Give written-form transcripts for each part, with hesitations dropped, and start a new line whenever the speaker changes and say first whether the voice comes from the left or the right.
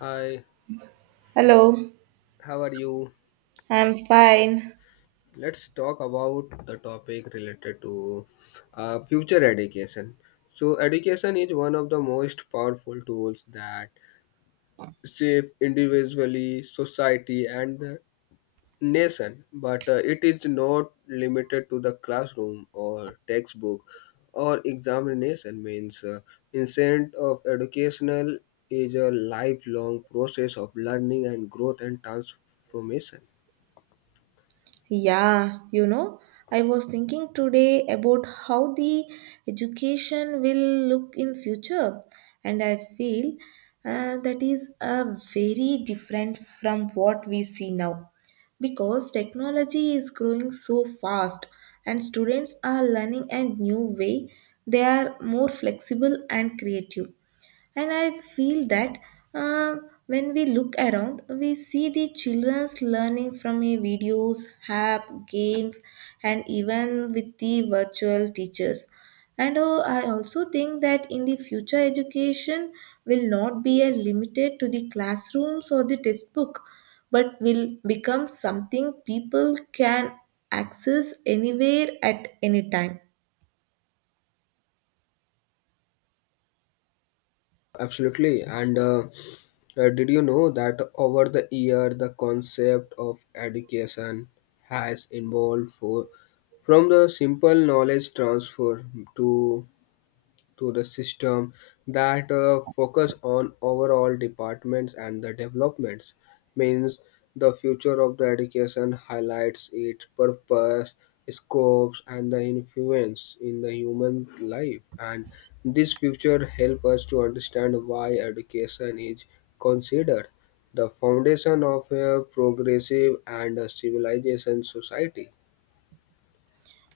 left: Hi,
right: Hello,
left: how are you?
right: I'm fine.
left: Let's talk about the topic related to future education. So, education is one of the most powerful tools that shape individually society and the nation, but it is not limited to the classroom or textbook or examination. Means, instead of educational is a lifelong process of learning and growth and transformation.
right: Yeah, you know, I was thinking today about how the education will look in future, and I feel that is very different from what we see now because technology is growing so fast and students are learning a new way, they are more flexible and creative. And I feel that uh, when we look around, we see the children's learning from a videos, app, games, and even with the virtual teachers. And I also think that in the future, education will not be limited to the classrooms or the textbook, but will become something people can access anywhere at any time.
left: Absolutely. And Did you know that over the year, the concept of education has evolved for, from the simple knowledge transfer to to the system that focus on overall departments and the developments, means the future of the education highlights its purpose, scopes and the influence in the human life, and this future help us to understand why education is considered the foundation of a progressive and a civilization society.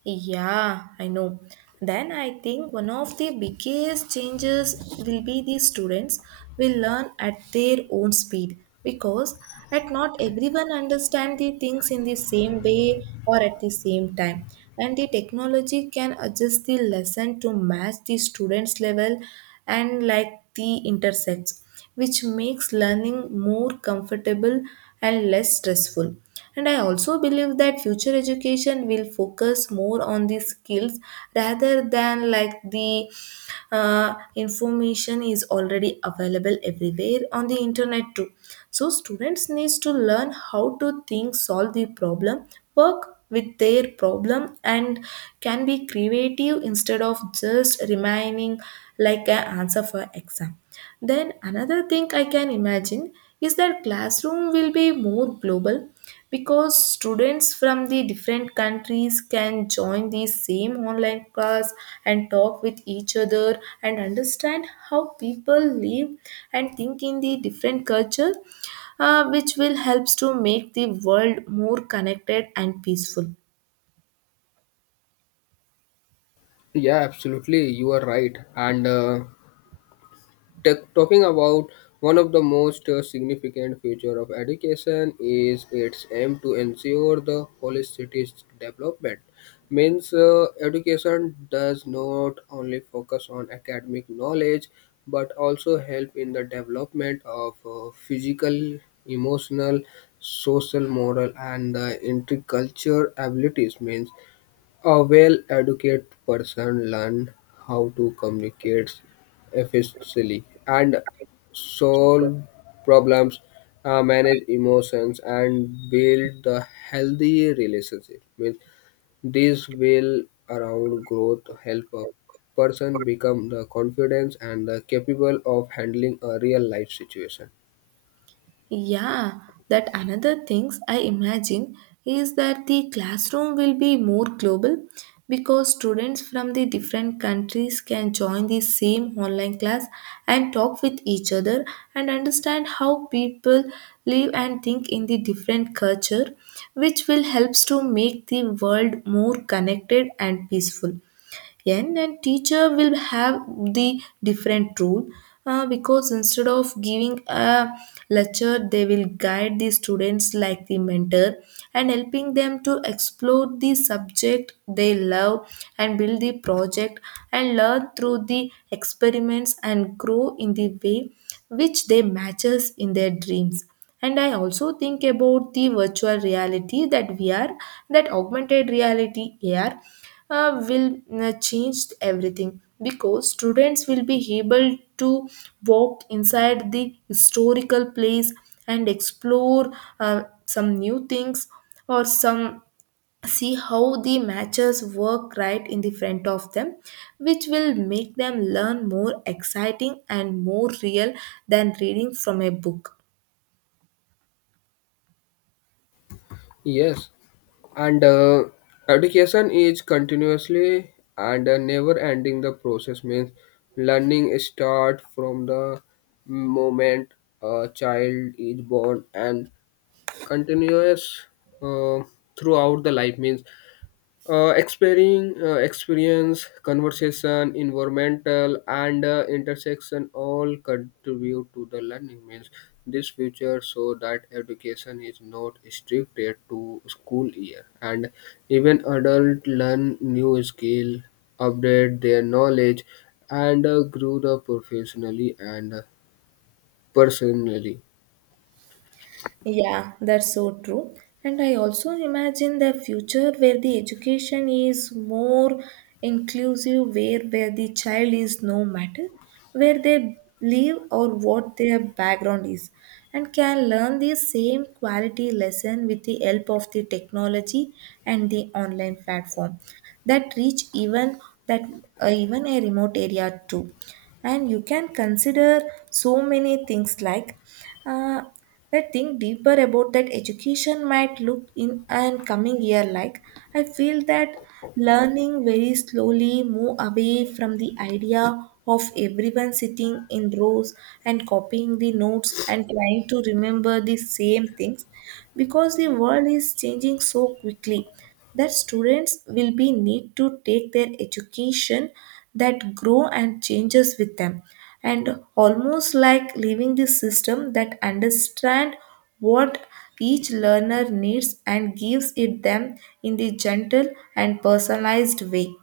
right: Yeah, I know. Then I think one of the biggest changes will be the students will learn at their own speed because at not everyone understand the things in the same way or at the same time and the technology can adjust the lesson to match the students level and like the intersects, which makes learning more comfortable and less stressful. And I also believe that future education will focus more on the skills rather than like the information is already available everywhere on the internet too. So students needs to learn how to think, solve the problem, work with their problem and can be creative instead of just remaining like an answer for exam. Then another thing I can imagine is that classroom will be more global because students from the different countries can join the same online class and talk with each other and understand how people live and think in the different culture, which will helps to make the world more connected and peaceful.
left: Yeah, absolutely, you are right. And talking about one of the most significant feature of education is its aim to ensure the holistic development, means education does not only focus on academic knowledge but also help in the development of physical, emotional, social, moral and intercultural abilities, means a well-educated person learns how to communicate efficiently and solve problems, manage emotions, and build a healthy relationship. Means this will around growth help a person become the confident and the capable of handling a real life situation.
right: Yeah, that another things I imagine is that the classroom will be more global because students from the different countries can join the same online class and talk with each other and understand how people live and think in the different culture, which will helps to make the world more connected and peaceful. Yen and teacher will have the different rule, because instead of giving a lecture they will guide the students like the mentor and helping them to explore the subject they love and build the project and learn through the experiments and grow in the way which they matches in their dreams. And I also think about the virtual reality, that VR, that augmented reality, AR, will change everything because students will be able to walk inside the historical place and explore some new things or some see how the matches work right in the front of them, which will make them learn more exciting and more real than reading from a book.
left: Yes, and education is continuously and never ending the process, means learning start from the moment a child is born and continuous uh, throughout the life, means exploring experience, conversation, environmental, and intersection all contribute to the learning, means this future so that education is not restricted to school year, and even adult learn new skill, update their knowledge, and grow the professionally and personally.
right: Yeah, that's so true. And I also imagine the future where the education is more inclusive, where the child is no matter where they live or what their background is, and can learn the same quality lesson with the help of the technology and the online platform that reach even that even a remote area too. And you can consider so many things like uh, I think deeper about that education might look in and coming year like I feel that learning very slowly move away from the idea of everyone sitting in rows and copying the notes and trying to remember the same things because the world is changing so quickly that students will be need to take their education that grow and changes with them and almost like living the system that understand what each learner needs and gives it them in the gentle and personalized way.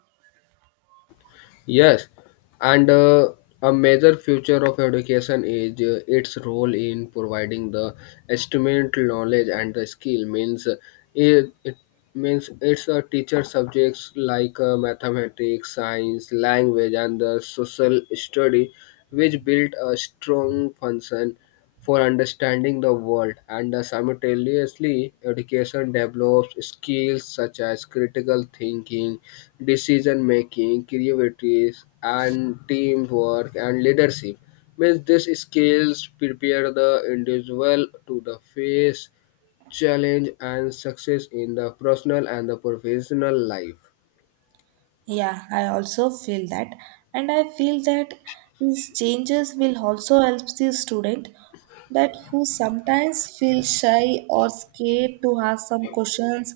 left: Yes, and a major future of education is its role in providing the instrumental knowledge and the skill. Means it means it's a teacher subjects like mathematics, science, language, and the social study, which build a strong function for understanding the world, and simultaneously, education develops skills such as critical thinking, decision making, creativity, and teamwork and leadership. Means these skills prepare the individual to the face challenge and success in the personal and the professional life.
right: Yeah, I also feel that, and I feel that these changes will also help the student that who sometimes feel shy or scared to ask some questions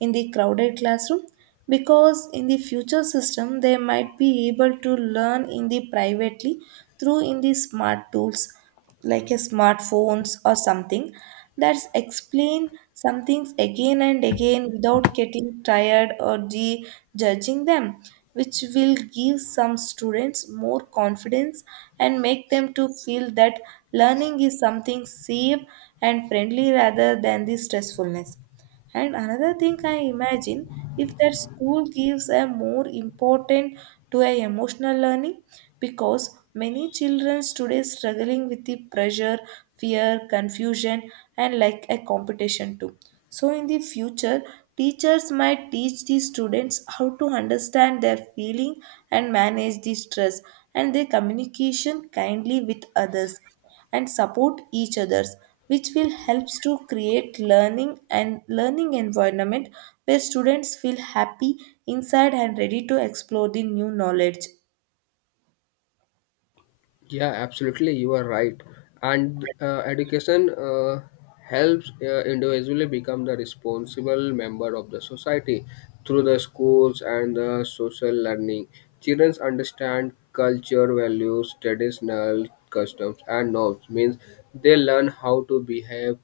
right: in the crowded classroom because in the future system they might be able to learn in the privately through in the smart tools like a smartphones or something that's explain some things again and again without getting tired or judging them, which will give some students more confidence and make them to feel that learning is something safe and friendly rather than the stressfulness. And another thing I imagine if that school gives a more important to a emotional learning because many children today struggling with the pressure, fear, confusion and like a competition too. So in the future teachers might teach the students how to understand their feeling and manage the stress and their communication kindly with others and support each others, which will helps to create learning and learning environment where students feel happy inside and ready to explore the new knowledge.
left: Yeah, absolutely. You are right. And education helps individually become the responsible member of the society through the schools and the social learning. Children understand culture, values, traditional customs, and norms. Means they learn how to behave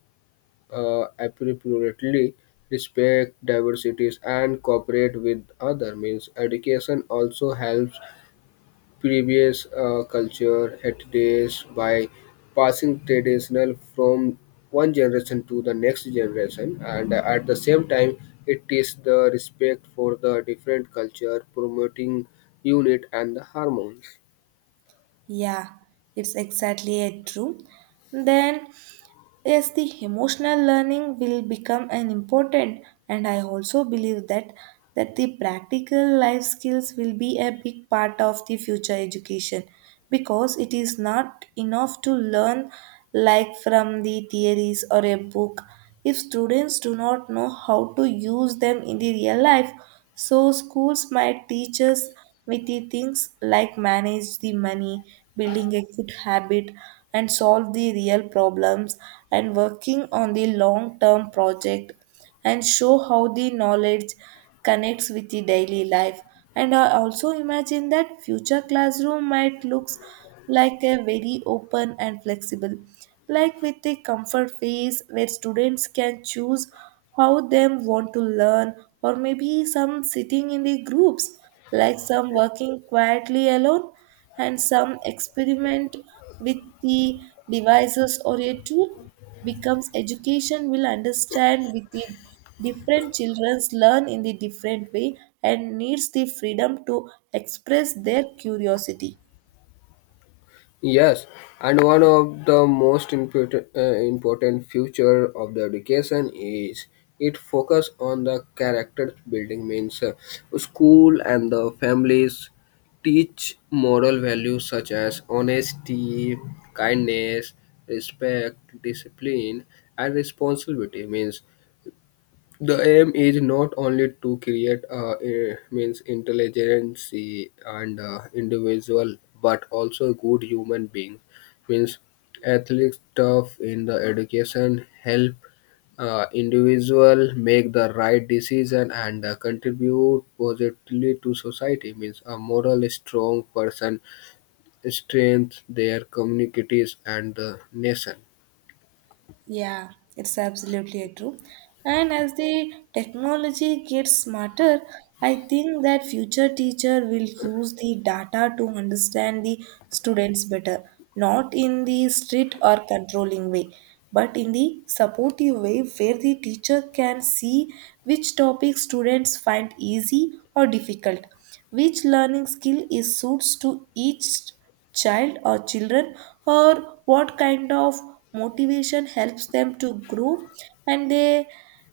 left: appropriately, respect diversities, and cooperate with other. Means education also helps previous culture heritage by passing traditional from one generation to the next generation, and at the same time it is the respect for the different culture promoting unit and the harmony.
right: Yeah, it's exactly it, true. Then, yes, the emotional learning will become an important, and I also believe that the practical life skills will be a big part of the future education because it is not enough to learn like from the theories or a book if students do not know how to use them in the real life. So schools might teach us witty things like manage the money, building a good habit, and solve the real problems, and working on the long-term project, and show how the knowledge connects with the daily life. And I also imagine that future classroom might looks like a very open and flexible, like with the comfort phase where students can choose how them want to learn, or maybe some sitting in the groups like some working quietly alone and some experiment with the devices or a tool becomes education will understand with the different children's learn in the different way and needs the freedom to express their curiosity.
left: Yes, and one of the most important, important future of the education is it focus on the character building, means school and the families teach moral values such as honesty, kindness, respect, discipline, and responsibility, means the aim is not only to create means intelligence and individual, but also good human beings. Means athletic stuff in the education help individual make the right decision and contribute positively to society. Means a moral strong person strengthens their communities and the nation.
right: Yeah, it's absolutely true. And as the technology gets smarter, I think that future teacher will use the data to understand the students better, not in the strict or controlling way, but in the supportive way where the teacher can see which topic students find easy or difficult, which learning skill is suits to each child or children or what kind of motivation helps them to grow and they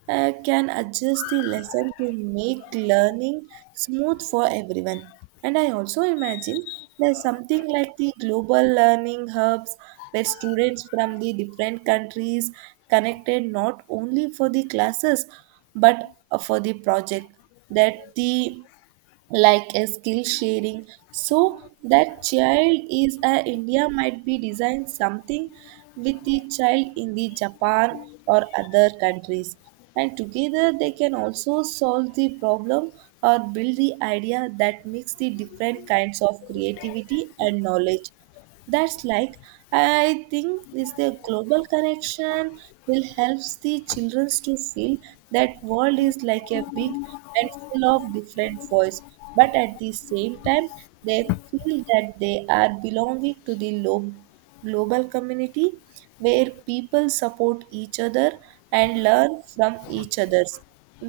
right: can adjust the lesson to make learning smooth for everyone. And I also imagine there's something like the global learning hubs where students from the different countries connected not only for the classes but for the project that the like a skill sharing so that child is a India might be designed something with the child in the Japan or other countries and together they can also solve the problem or build the idea that makes the different kinds of creativity and knowledge. That's like I think is the global connection will helps the children to feel that world is like a big and full of different voice, but at the same time they feel that they are belonging to the global community where people support each other and learn from each others,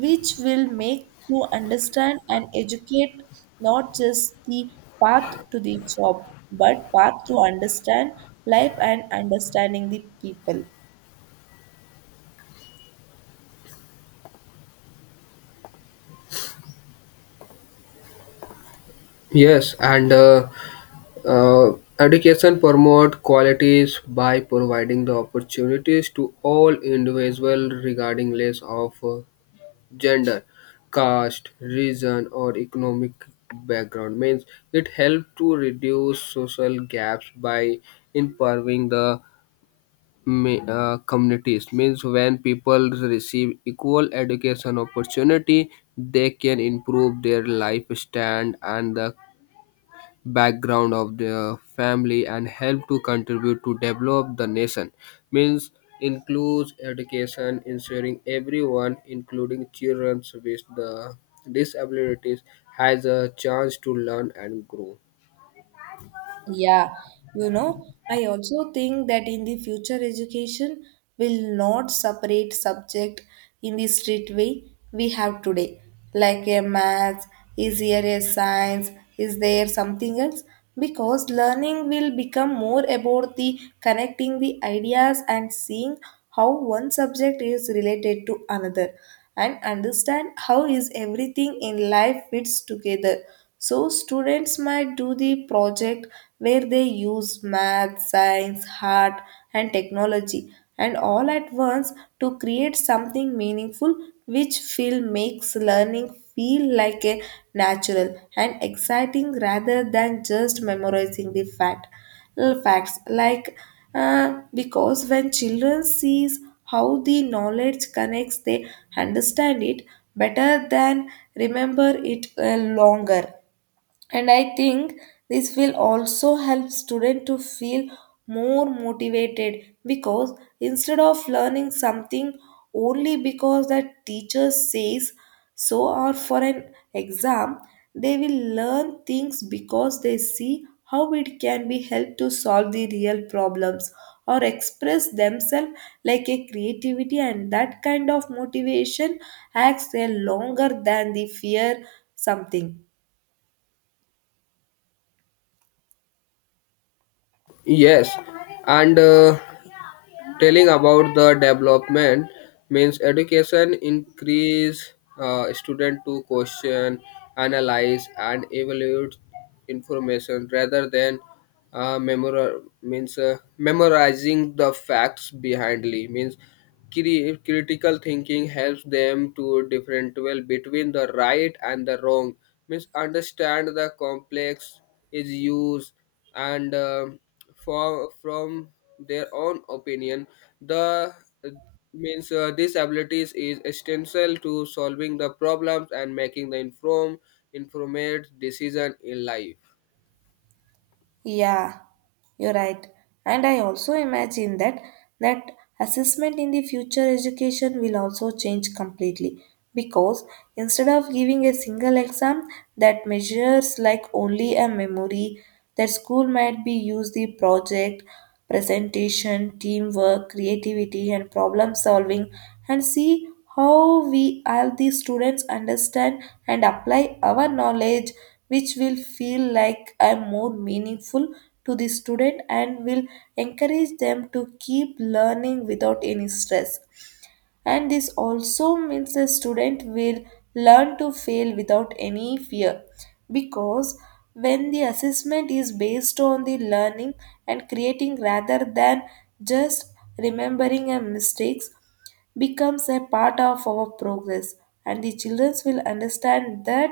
right: which will make to understand and educate not just the path to the job, but path to understand life and understanding the people.
left: Yes, and education promote qualities by providing the opportunities to all individuals regarding less of gender, caste, region, or economic background. Means it helps to reduce social gaps by improving the communities. Means when people receive equal education opportunity, they can improve their life stand and the background of their family and help to contribute to develop the nation, means includes education ensuring everyone including children with the disabilities has a chance to learn and grow.
right: Yeah, you know, I also think that in the future education will not separate subject in the strict way we have today. Like a math, is here a science, is there something else? Because learning will become more about the connecting the ideas and seeing how one subject is related to another and understand how is everything in life fits together, so students might do the project where they use math, science, art and technology and all at once to create something meaningful which feel makes learning feel like a natural and exciting rather than just memorizing the facts like because when children sees how the knowledge connects they understand it better than remember it longer. And I think this will also help students to feel more motivated because instead of learning something only because the teacher says so or for an exam they will learn things because they see how it can be helped to solve the real problems or express themselves like a creativity, and that kind of motivation acts a longer than the fear something.
left: Yes, and telling about the development, means education increase student to question, analyze and evaluate information rather than means memorizing the facts behindly, means critical thinking helps them to differentiate well between the right and the wrong, means understand the complex is used and for from their own opinion the uh, means these abilities is essential to solving the problems and making the informed informed decision in life.
right: Yeah, you're right. And I also imagine that that assessment in the future education will also change completely because instead of giving a single exam that measures like only a memory, that school might be use the project, presentation, teamwork, creativity and problem solving and see how we all the students understand and apply our knowledge, which will feel like I'm more meaningful to the student and will encourage them to keep learning without any stress. And this also means the student will learn to fail without any fear because when the assessment is based on the learning and creating rather than just remembering our mistakes becomes a part of our progress and the children will understand that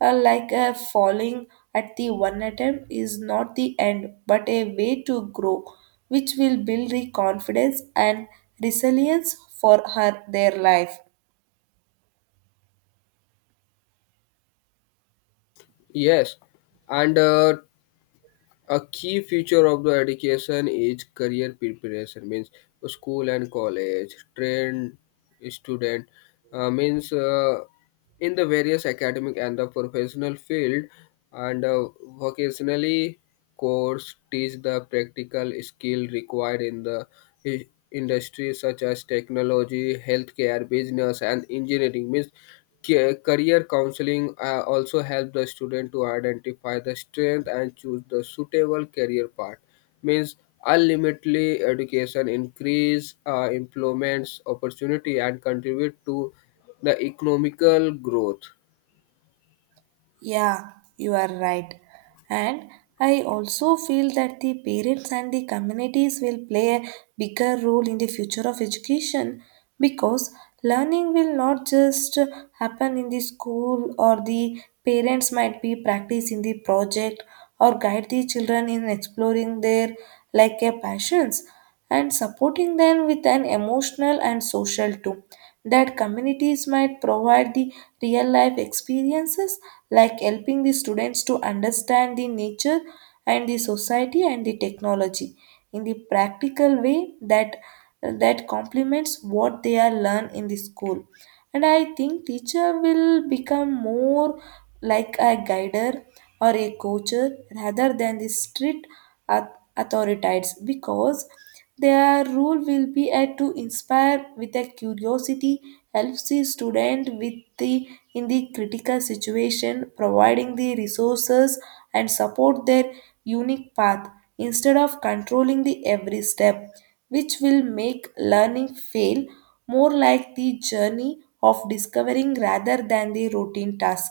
right: like falling at the one attempt is not the end, but a way to grow, which will build the confidence and resilience for her their life.
left: Yes, and a key feature of the education is career preparation, means school and college train student means in the various academic and the professional field, and vocationally course teach the practical skill required in the i- industry such as technology, healthcare, business and engineering, means career counseling also help the student to identify the strength and choose the suitable career path, means ultimately education increase employment opportunity and contribute to the economical growth.
right: Yeah, you are right. And I also feel that the parents and the communities will play a bigger role in the future of education, because learning will not just happen in the school. Or the parents might be practice in the project or guide the children in exploring their like a passions and supporting them with an emotional and social too, that communities might provide the real life experiences like helping the students to understand the nature and the society and the technology in the practical way that complements what they are learned in the school. And I think teacher will become more like a guider or a coacher rather than the strict authorities, because their role will be to inspire with a curiosity, helps the student with the in the critical situation, providing the resources and support their unique path instead of controlling the every step, which will make learning feel more like the journey of discovering rather than the routine task.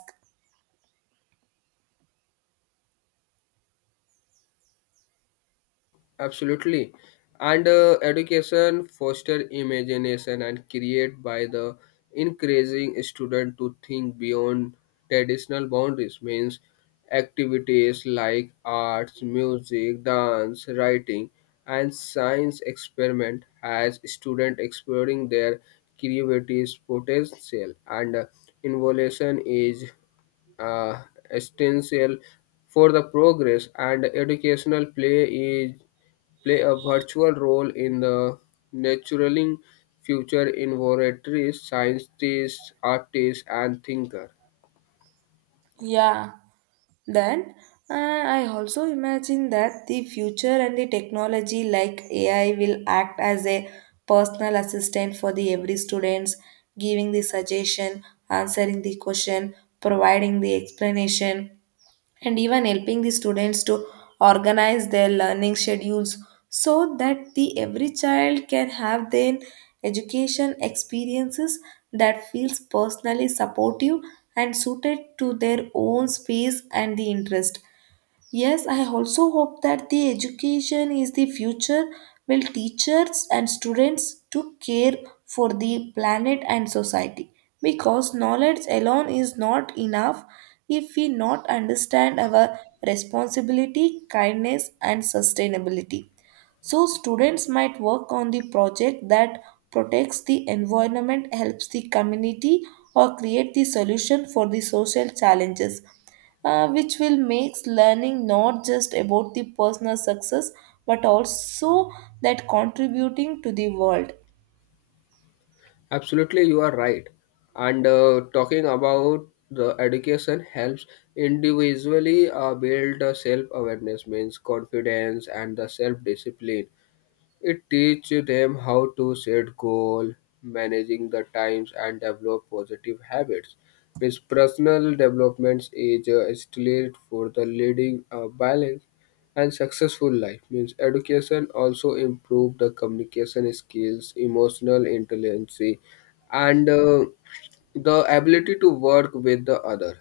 left: Absolutely. And education foster imagination and create by the encouraging student to think beyond traditional boundaries, means activities like arts, music, dance, writing and science experiment has student exploring their creativity potential, and involution is uh, essential for the progress, and educational play is play a virtual role in the nurturing future innovatories, scientists, artists, and thinkers.
right: Then I also imagine that the future and the technology like AI will act as a personal assistant for the every students, giving the suggestion, answering the question, providing the explanation, and even helping the students to organize their learning schedules, so that the every child can have their education experiences that feels personally supportive and suited to their own space and the interest. Yes, I also hope that the education is the future will teachers and students to care for the planet and society, because knowledge alone is not enough if we not understand our responsibility, kindness and sustainability. So students might work on the project that protects the environment, helps the community, or create the solution for the social challenges, which will make learning not just about the personal success, but also that contributing to the world.
left: Absolutely, you are right. And talking about the education helps individually build the self-awareness, means confidence and the self-discipline. It teaches them how to set goals, managing the times, and develop positive habits. With personal development is still for the leading a balanced and successful life. Means education also improve the communication skills, emotional intelligence, and the ability to work with the other.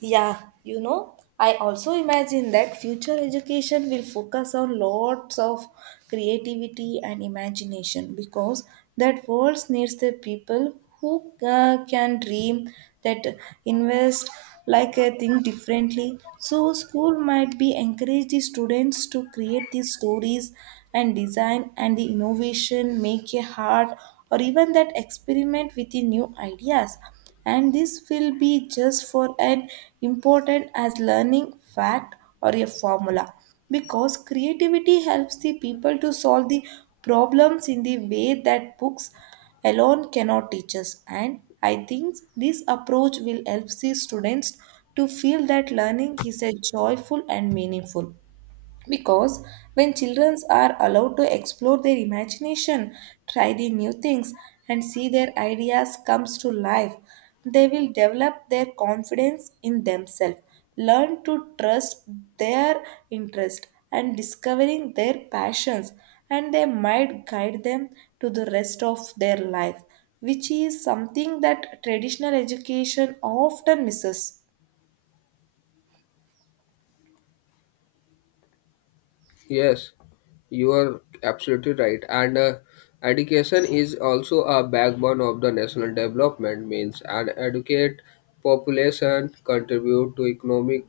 right: Yeah, you know, I also imagine that future education will focus on lots of creativity and imagination, because that world needs the people who can dream, that invest, think differently. So school might be encourage the students to create these stories and design and the innovation, make a heart or even that experiment with the new ideas, and this will be just for an important as learning fact or a formula, because creativity helps the people to solve the problems in the way that books alone cannot teach us. And I think this approach will help the students to feel that learning is a joyful and meaningful, because when children are allowed to explore their imagination, try the new things, and see their ideas comes to life, they will develop their confidence in themselves, learn to trust their interest and discovering their passions, and they might guide them to the rest of their life, which is something that traditional education often misses.
left: Yes, you are absolutely right. And education is also a backbone of the national development, means and educate population contribute to economic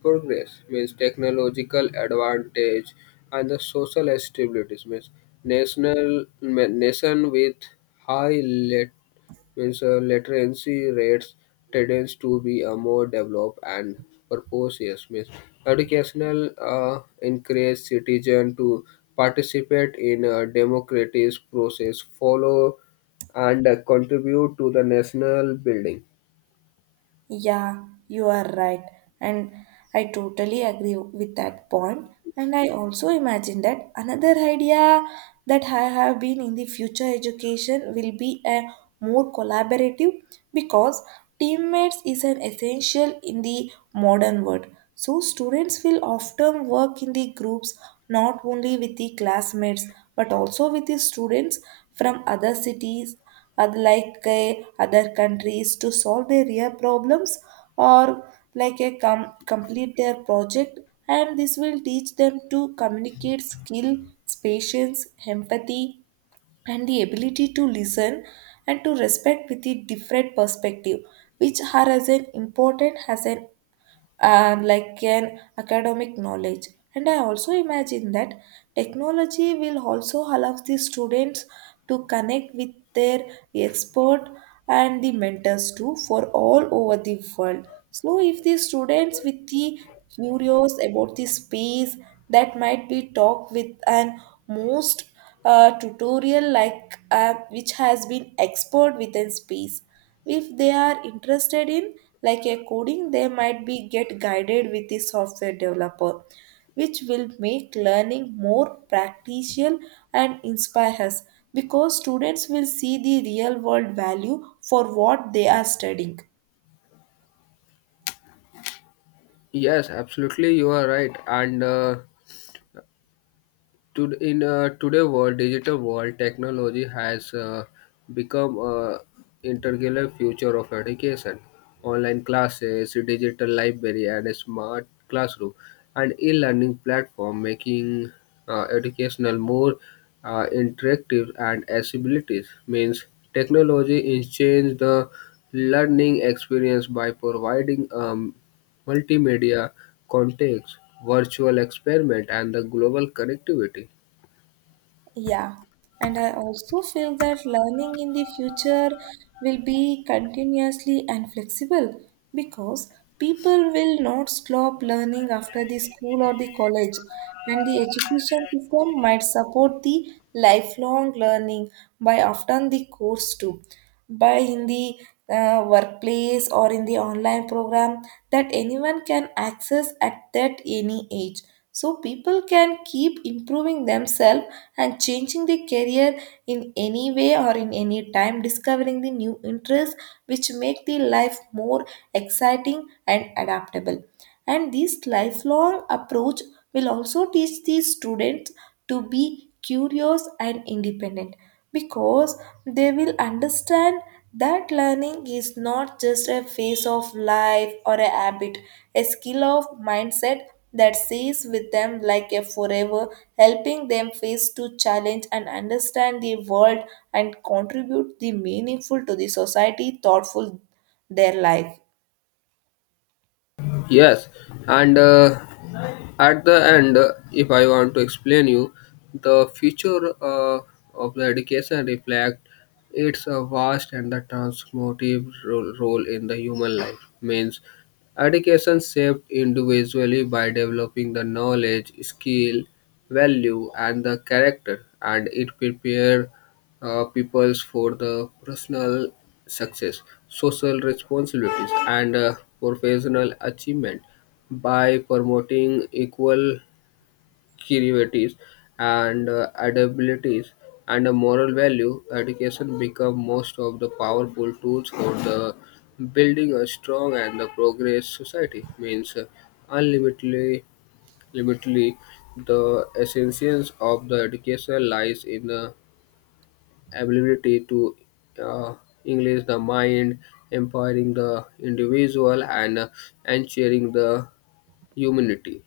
left: progress, means technological advantage and the social stability, means national nation with high, means literacy rates tends to be more developed and purposeless. Means educational encourage citizen to participate in a democratic process, follow and contribute to the national building.
right: Yeah, you are right. And I totally agree with that point. And I also imagine that another idea that I have been in the future education will be a more collaborative, because teammates is an essential in the modern world. So students will often work in the groups, not only with the classmates, but also with the students from other cities, unlike other countries, to solve their real problems or complete their project, and this will teach them to communicate skill, patience, empathy, and the ability to listen and to respect with a different perspective, which are as an important as an and like an academic knowledge. And I also imagine that technology will also allow the students to connect with their expert and the mentors too for all over the world. So if the students with the curious about the space, that might be talked with an most tutorial which has been expert within space. If they are interested in like a coding, they might be get guided with the software developer, which will make learning more practical and inspire us, because students will see the real world value for what they are studying.
left: Yes, absolutely, you are right. And in today world, digital world, technology has become a integral future of education, online classes, digital library and a smart classroom and e-learning platform making educational more interactive and accessibility, means technology is change the learning experience by providing multimedia context, virtual experiment and the global connectivity.
right: Yeah, and I also feel that learning in the future will be continuously and flexible, because people will not stop learning after the school or the college, and the education system might support the lifelong learning by often the course too, by in the workplace or in the online program that anyone can access at that any age. So people can keep improving themselves and changing the career in any way or in any time, discovering the new interests, which make the life more exciting and adaptable. And this lifelong approach will also teach the students to be curious and independent, because they will understand that learning is not just a phase of life or a habit, a skill of mindset that stays with them like a forever, helping them face to challenge and understand the world and contribute the meaningful to the society thoughtful their life.
left: Yes, and at the end, if I want to explain you, the future of the education reflect its a vast and the transformative role in the human life. Means education shaped individually by developing the knowledge, skill, value, and the character, and it prepared peoples for the personal success, social responsibilities, and professional achievement by promoting equal creativities and abilities and a moral value, education become most of the powerful tools for the building a strong and the progress society, means unlimitedly limitedly the essence of the education lies in the ability to uh, english the mind, empowering the individual, and ensuring the humanity.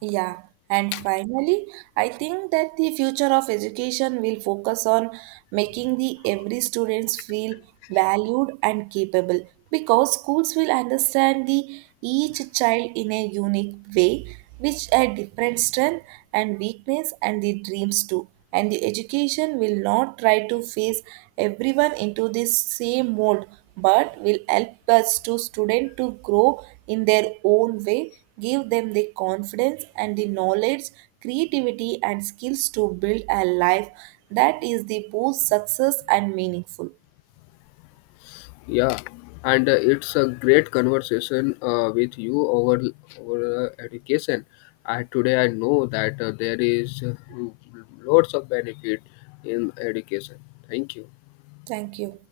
right: Yeah, and finally, I think that the future of education will focus on making the every students feel valued and capable, because schools will understand the each child in a unique way, which a different strength and weakness and the dreams too, and the education will not try to phase everyone into this same mold, but will help us to student to grow in their own way, give them the confidence and the knowledge, creativity and skills to build a life that is the both success and meaningful.
left: Yeah, and It's a great conversation with you over education. I today I know that there is lots of benefit in education. Thank you.
right: Thank you.